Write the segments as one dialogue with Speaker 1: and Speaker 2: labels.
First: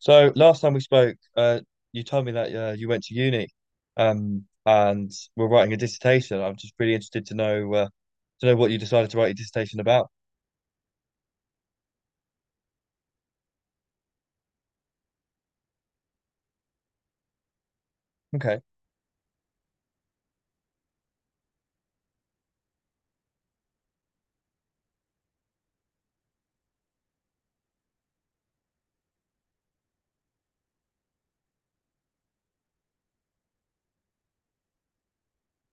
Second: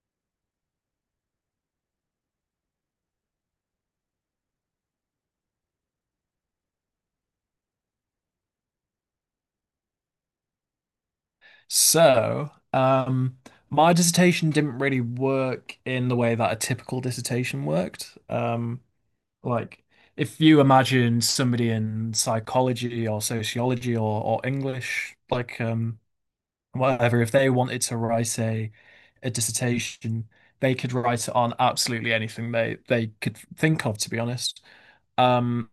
Speaker 1: So last time we spoke, you told me that you went to uni, and were writing a dissertation. I'm just really interested to know what you decided to write your dissertation about.
Speaker 2: So, my dissertation didn't really work in the way that a typical dissertation worked.
Speaker 1: Okay.
Speaker 2: Like, if you imagine somebody in psychology or sociology or English, like, whatever, if they wanted to write a dissertation, they could write it on absolutely anything they could think of, to be honest. Um,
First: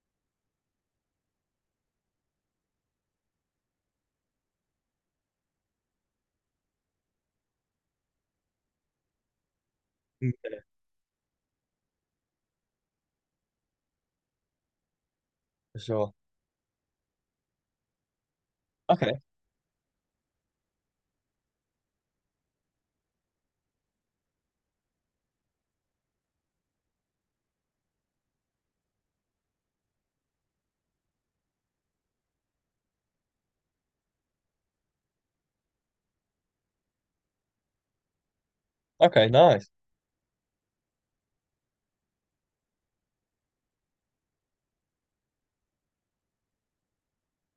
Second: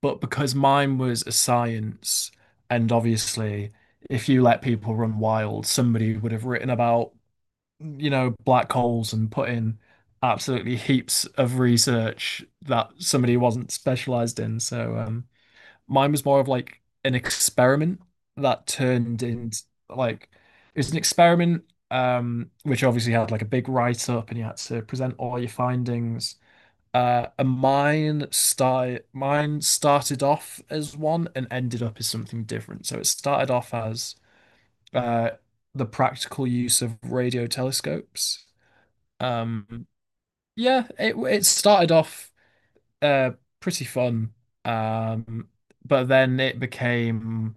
Speaker 2: but because mine was a science, and obviously, if you let people run wild, somebody would have written about black holes and put in
Speaker 1: Mm.
Speaker 2: absolutely heaps of research that somebody wasn't specialized in. So,
Speaker 1: For sure.
Speaker 2: mine was more of like an experiment that
Speaker 1: Okay.
Speaker 2: turned into, like, it was an experiment, which obviously had like a big write up and you had to present all your findings. And mine started off as one and ended up as something different. So it started off as uh, the practical use of radio telescopes.
Speaker 1: Okay, nice.
Speaker 2: Um, yeah, it started off, uh, pretty fun, um, but then it became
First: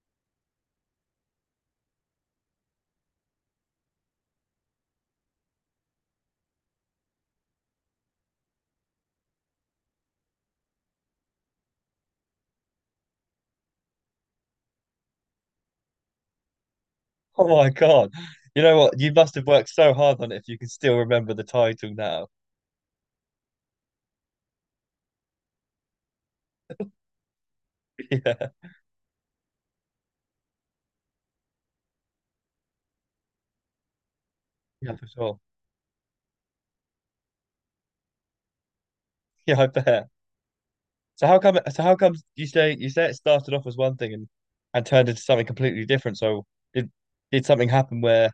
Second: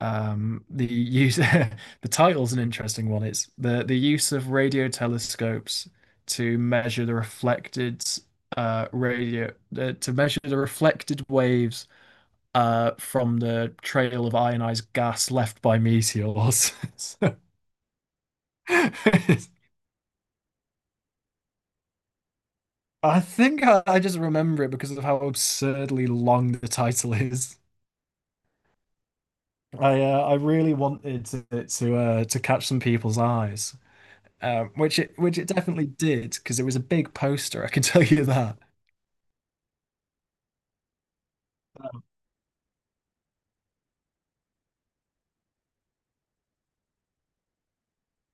Speaker 2: the use the title's an interesting one. It's the use of radio telescopes to measure the reflected uh radio to measure the reflected waves from the trail of ionized gas left by meteors. So,
Speaker 1: Oh my God, you know what? You must have worked so hard on it if you can still remember the title now.
Speaker 2: I think I just remember it because of how absurdly long the title is.
Speaker 1: Yeah.
Speaker 2: I really wanted it to catch some people's eyes.
Speaker 1: Yeah,
Speaker 2: Which
Speaker 1: for
Speaker 2: it which
Speaker 1: sure.
Speaker 2: it definitely did because it was a big poster. I can tell you that.
Speaker 1: Yeah, I bet. So how come? So how come you say it started off as one thing and turned into something completely different? So did did something happen where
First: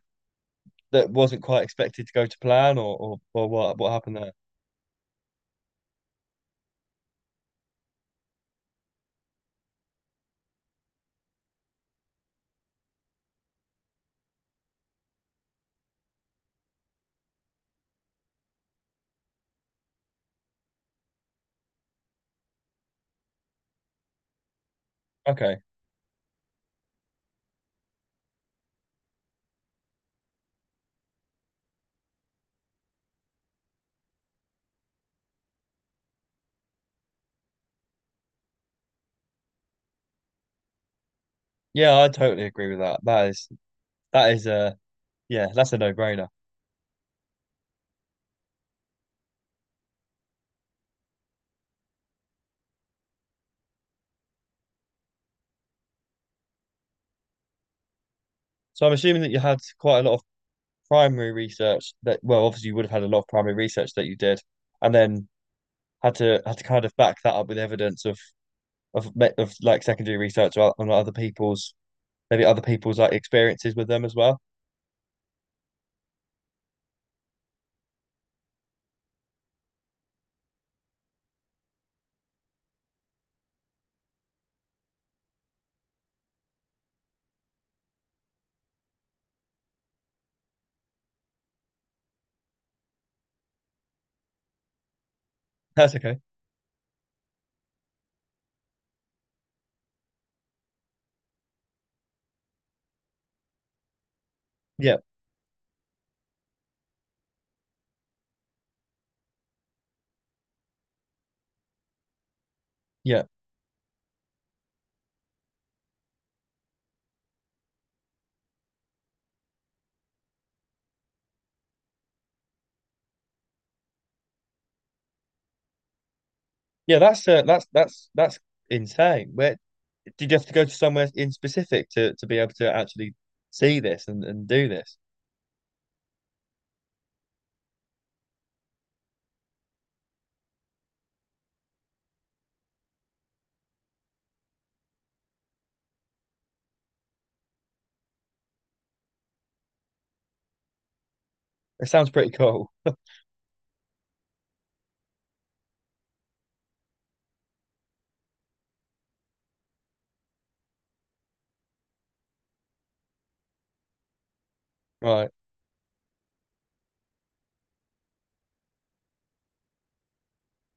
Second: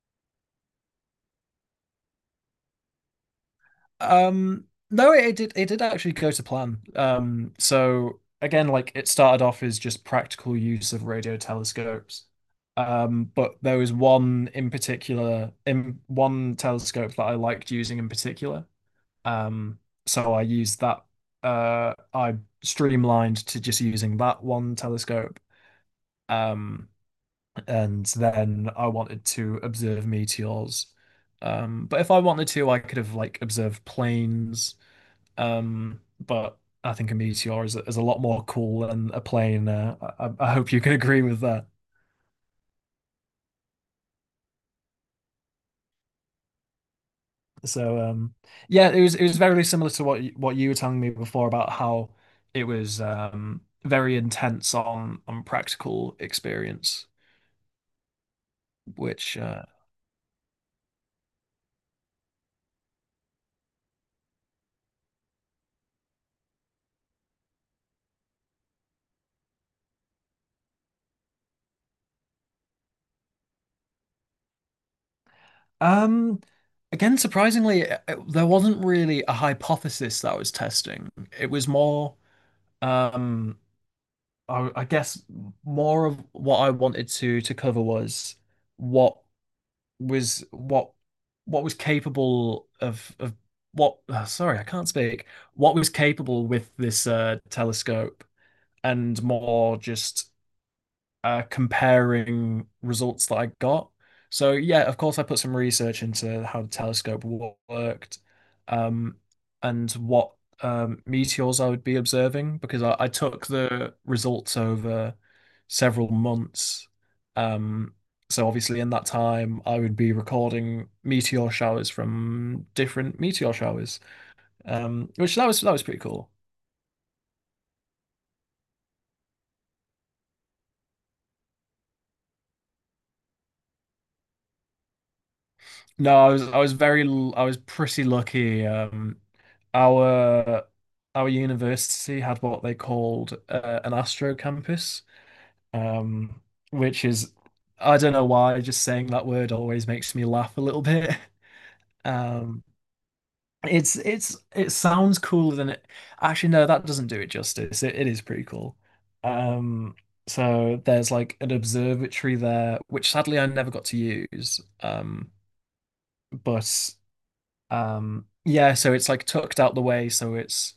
Speaker 1: that wasn't quite expected to go to plan, or what happened there?
Speaker 2: Um, no, it did actually go to plan. So again, like, it started off as just practical use of radio telescopes. But there was one in particular, in one telescope that I liked using in particular. Um, so I used that. I streamlined to just using that one telescope.
Speaker 1: Okay.
Speaker 2: Um, and then I wanted to observe meteors. But if I wanted to, I could have, like, observed planes. But I think a meteor is a lot more cool than a plane. I hope you can agree with that.
Speaker 1: Yeah, I totally agree with that. That is yeah, that's a no-brainer.
Speaker 2: So, yeah, it was very similar to what you were telling me before about how it was, very intense on practical experience,
Speaker 1: So I'm assuming that
Speaker 2: which
Speaker 1: you had quite a lot of primary research that, well, obviously you would have had a lot of primary research that you did, and then had to kind of back that up with evidence of of like secondary research on other people's, maybe other people's like experiences with them as well.
Speaker 2: Um, again, surprisingly, there wasn't really a hypothesis that I was testing. It was more, um, I guess more of what I wanted to cover was what was what what was capable of what. Sorry, I can't speak. What was
Speaker 1: That's okay.
Speaker 2: capable with this, telescope, and more just comparing results that I got. So yeah,
Speaker 1: Yeah,
Speaker 2: of course, I put some research into how the telescope worked, um, and what meteors I would be observing because I
Speaker 1: yeah,
Speaker 2: took the results over several months. Um, so obviously, in that time, I would be recording meteor showers from different meteor showers, which that was pretty cool.
Speaker 1: yeah. That's that's insane. Where, did you have to go to somewhere in specific to be able to actually see this and do this?
Speaker 2: No, I was pretty lucky. Our our university had what they called, an Astro campus, um, which is — I don't know why just saying that word always makes me laugh a little bit.
Speaker 1: It sounds pretty
Speaker 2: Um,
Speaker 1: cool.
Speaker 2: it's it sounds cooler than it — actually no, that doesn't do it justice. It is pretty cool. Um, so there's like an observatory there, which sadly I never got to use.
Speaker 1: Right.
Speaker 2: But. Yeah, so it's like tucked out the way, so it's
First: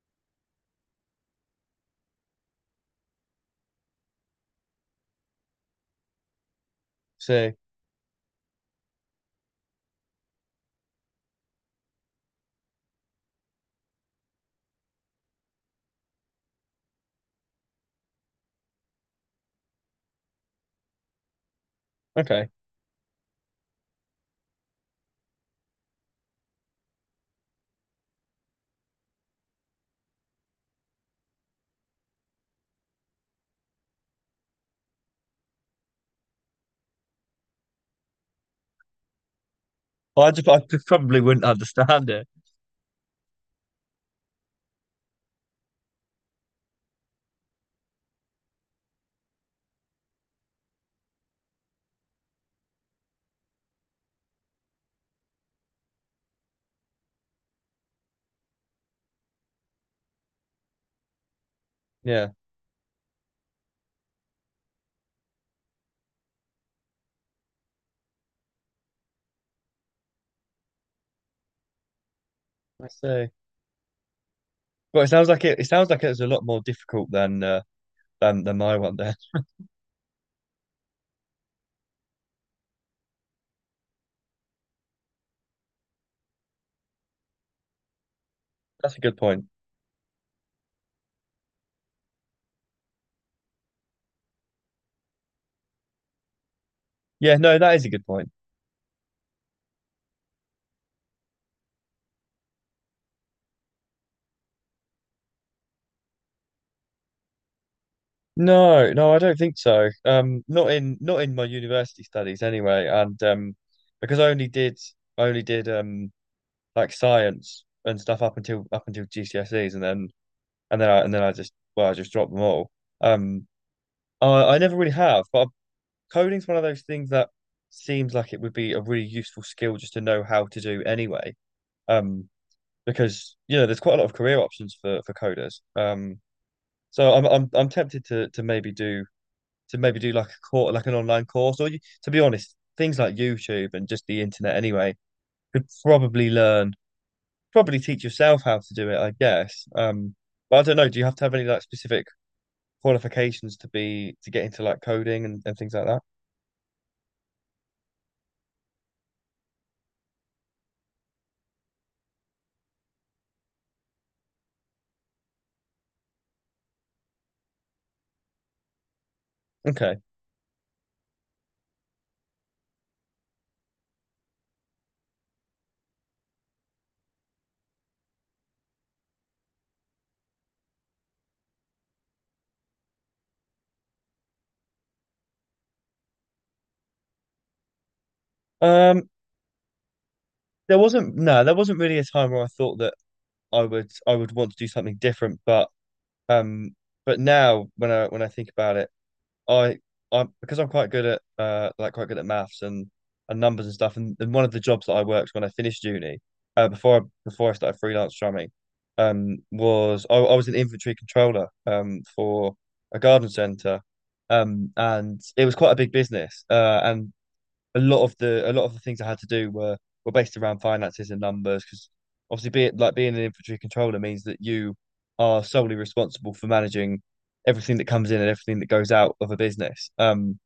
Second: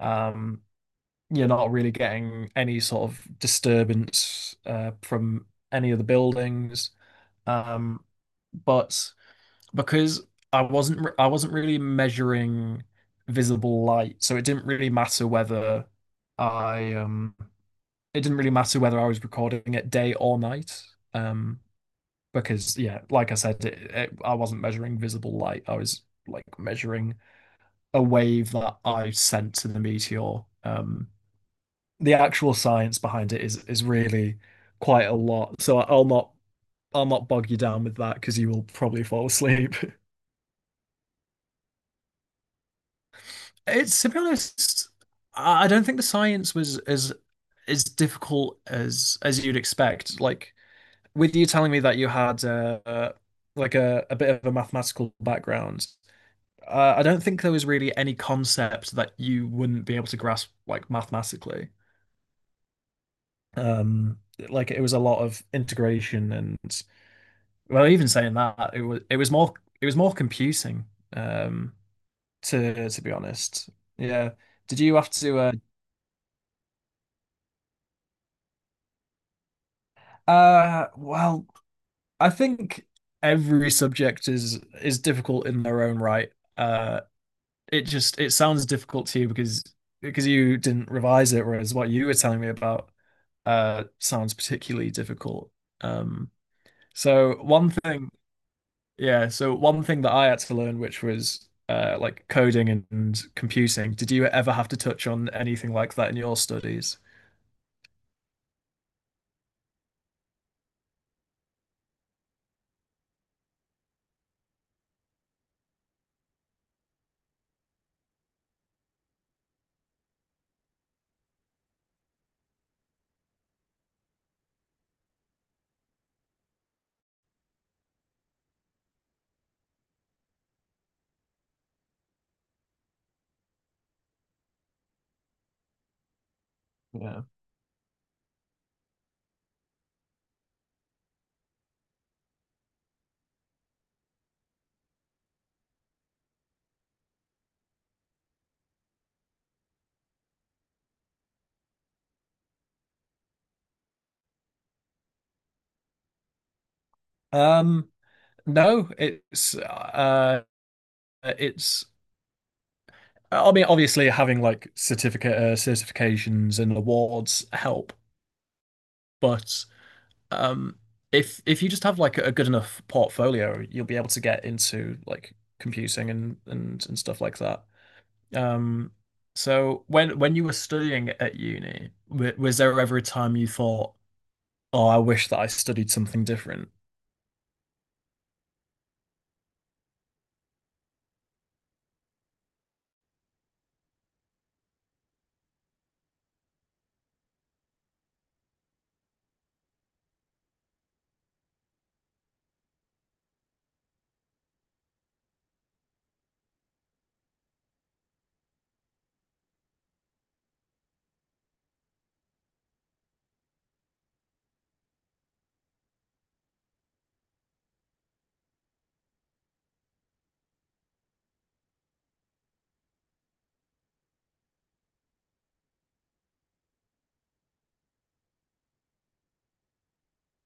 Speaker 2: um, you're not really getting any sort of disturbance from any of the buildings.
Speaker 1: So
Speaker 2: Um, but because I wasn't really measuring visible light, so I um it didn't really matter whether I was recording it day or night. Um,
Speaker 1: okay.
Speaker 2: because yeah, like I said, I wasn't measuring visible light. I was, like, measuring a wave that I sent to the meteor. The actual science behind it is really quite a lot. So I'll not bog you down with that because you will probably fall asleep.
Speaker 1: Well, I just probably wouldn't understand it.
Speaker 2: It's To be honest, I don't think the science was as difficult as you'd expect. Like, with you telling me that you had like, a bit of a mathematical background, I don't think there was really any concept that you wouldn't be able to grasp, like, mathematically.
Speaker 1: Yeah.
Speaker 2: Um, like, it was a lot of integration and — well, even saying that, it was more computing, um,
Speaker 1: I
Speaker 2: to be
Speaker 1: see.
Speaker 2: honest. Yeah. Did you
Speaker 1: Well, it
Speaker 2: have
Speaker 1: sounds
Speaker 2: to
Speaker 1: like it. It sounds like it was a lot more difficult than my one. There,
Speaker 2: Well, I think every subject is difficult in their own right. Uh it sounds
Speaker 1: that's a
Speaker 2: difficult
Speaker 1: good
Speaker 2: to you
Speaker 1: point.
Speaker 2: because you didn't revise it, whereas what you were telling me about sounds particularly difficult. Um so
Speaker 1: Yeah, no,
Speaker 2: one
Speaker 1: that is a good
Speaker 2: thing
Speaker 1: point.
Speaker 2: Yeah, so one thing that I had to learn, which was, like, coding and computing, did you ever have to touch on anything like that in your studies?
Speaker 1: No, no, I don't think so. Not in not in my university studies anyway, and because I only did like science and stuff up until GCSEs, and then and then I just, well, I just dropped them all. Um, I never really have, but coding's one of those things that seems like it would be a really useful skill just to know how to do anyway. Um, because you know there's quite a lot of career options for coders. So
Speaker 2: Yeah.
Speaker 1: I'm tempted to maybe do like a course, like an online course, or, you, to be honest, things like YouTube and just the internet anyway could probably learn probably teach yourself how to do it I guess. But I don't know. Do you have to have any like specific qualifications to be to get into like coding and things like that?
Speaker 2: Um, no, it's I mean, obviously, having like certificate certifications and awards help, but
Speaker 1: Okay.
Speaker 2: um, if you just have like a good enough portfolio, you'll be able to get into like computing and stuff like that. Um, so when you were studying at uni, w was there ever a time you thought, "Oh, I wish that I studied something different"?
Speaker 1: Um, there wasn't, no, there wasn't really a time where I thought that I would want to do something different, um, but now when I think about it, I, because I'm quite good at like quite good at maths and numbers and stuff and one of the jobs that I worked when I finished uni, before before I started freelance drumming was I was an inventory controller for a garden centre um, and it was quite a big business uh, and a lot of the, a lot of the things I had to do were based around finances and numbers because obviously being like being an infantry controller means that you are solely responsible for managing everything that comes in and everything that goes out of a business.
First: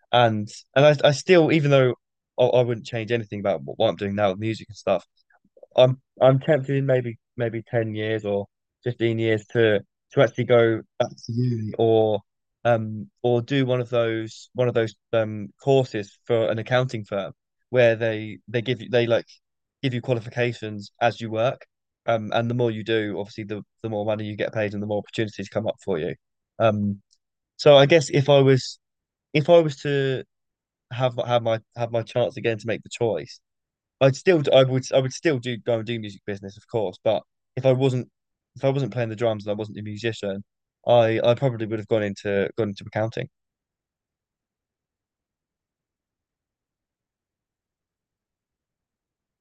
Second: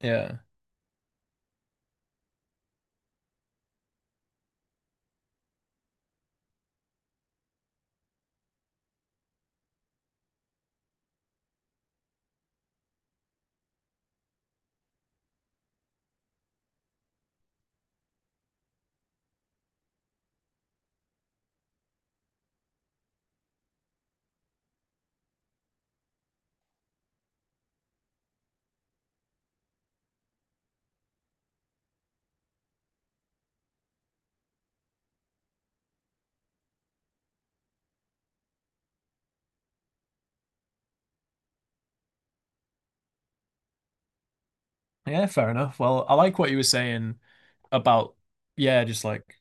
Speaker 2: Yeah,
Speaker 1: and and I still, even though I wouldn't change anything about what I'm doing now with music and stuff, I'm tempted in maybe maybe 10 years or 15 years to actually go back to uni, or do one of those, one of those courses for an accounting firm where they give you, they like give you qualifications as you work, and the more you do, obviously the more money you get paid and the more opportunities come up for you, um so I guess if I was to have my, have my chance again to make the choice, I'd still, I would still do, go and do music business, of course. But if I wasn't, if I wasn't playing the drums and I wasn't a musician, I probably would have gone into accounting.
Speaker 2: yeah, fair enough. Well, I like what you were saying about, yeah, just like,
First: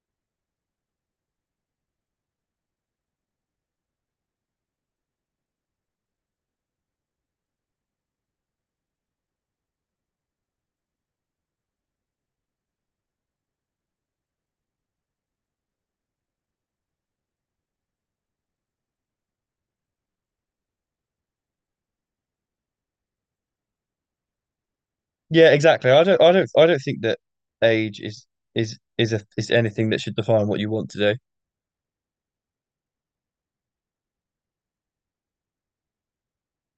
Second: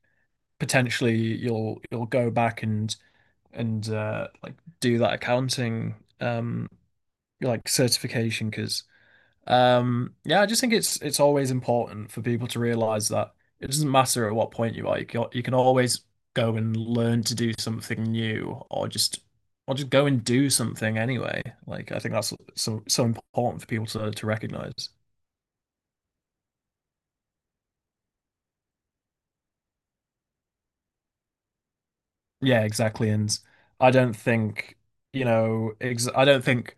Speaker 2: potentially you'll go back and like, do that accounting, um like, certification, because yeah, I just think it's always important for people to realize that it doesn't matter at what point you are. You can, you can always go and learn to do something new, or just — or just go and do something anyway, like, I think that's so important for people to recognize.
Speaker 1: Yeah, exactly. I don't think that age is a is anything that should define what you want to do.
Speaker 2: Yeah, exactly. And I don't think, you know, ex I don't think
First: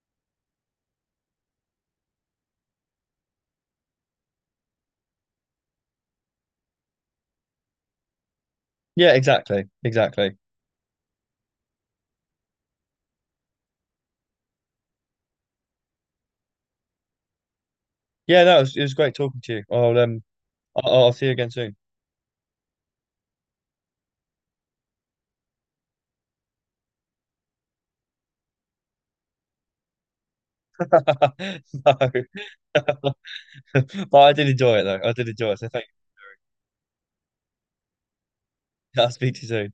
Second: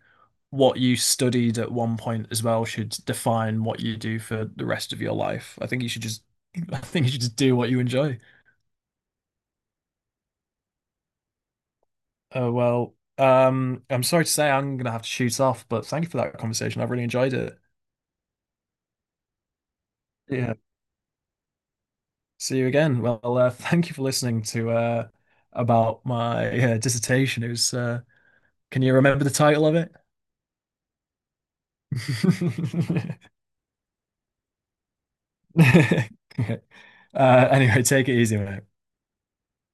Speaker 2: what you studied at one point as well should define what you do for the rest of your life. I think you should just, I think you should just do what you enjoy.
Speaker 1: Yeah, exactly, exactly.
Speaker 2: Oh, well, I'm sorry to say I'm gonna have to shoot off, but thank you for that conversation. I've really enjoyed it.
Speaker 1: Yeah, no, it was great talking to you. I'll
Speaker 2: Yeah.
Speaker 1: I'll see you again soon.
Speaker 2: See you again. Well, thank you for listening to about my, dissertation. It was, can you remember the title of it?
Speaker 1: No. But I did enjoy it though. I did enjoy it. So thank
Speaker 2: uh, anyway, take it easy, mate.
Speaker 1: you. I'll speak to you soon.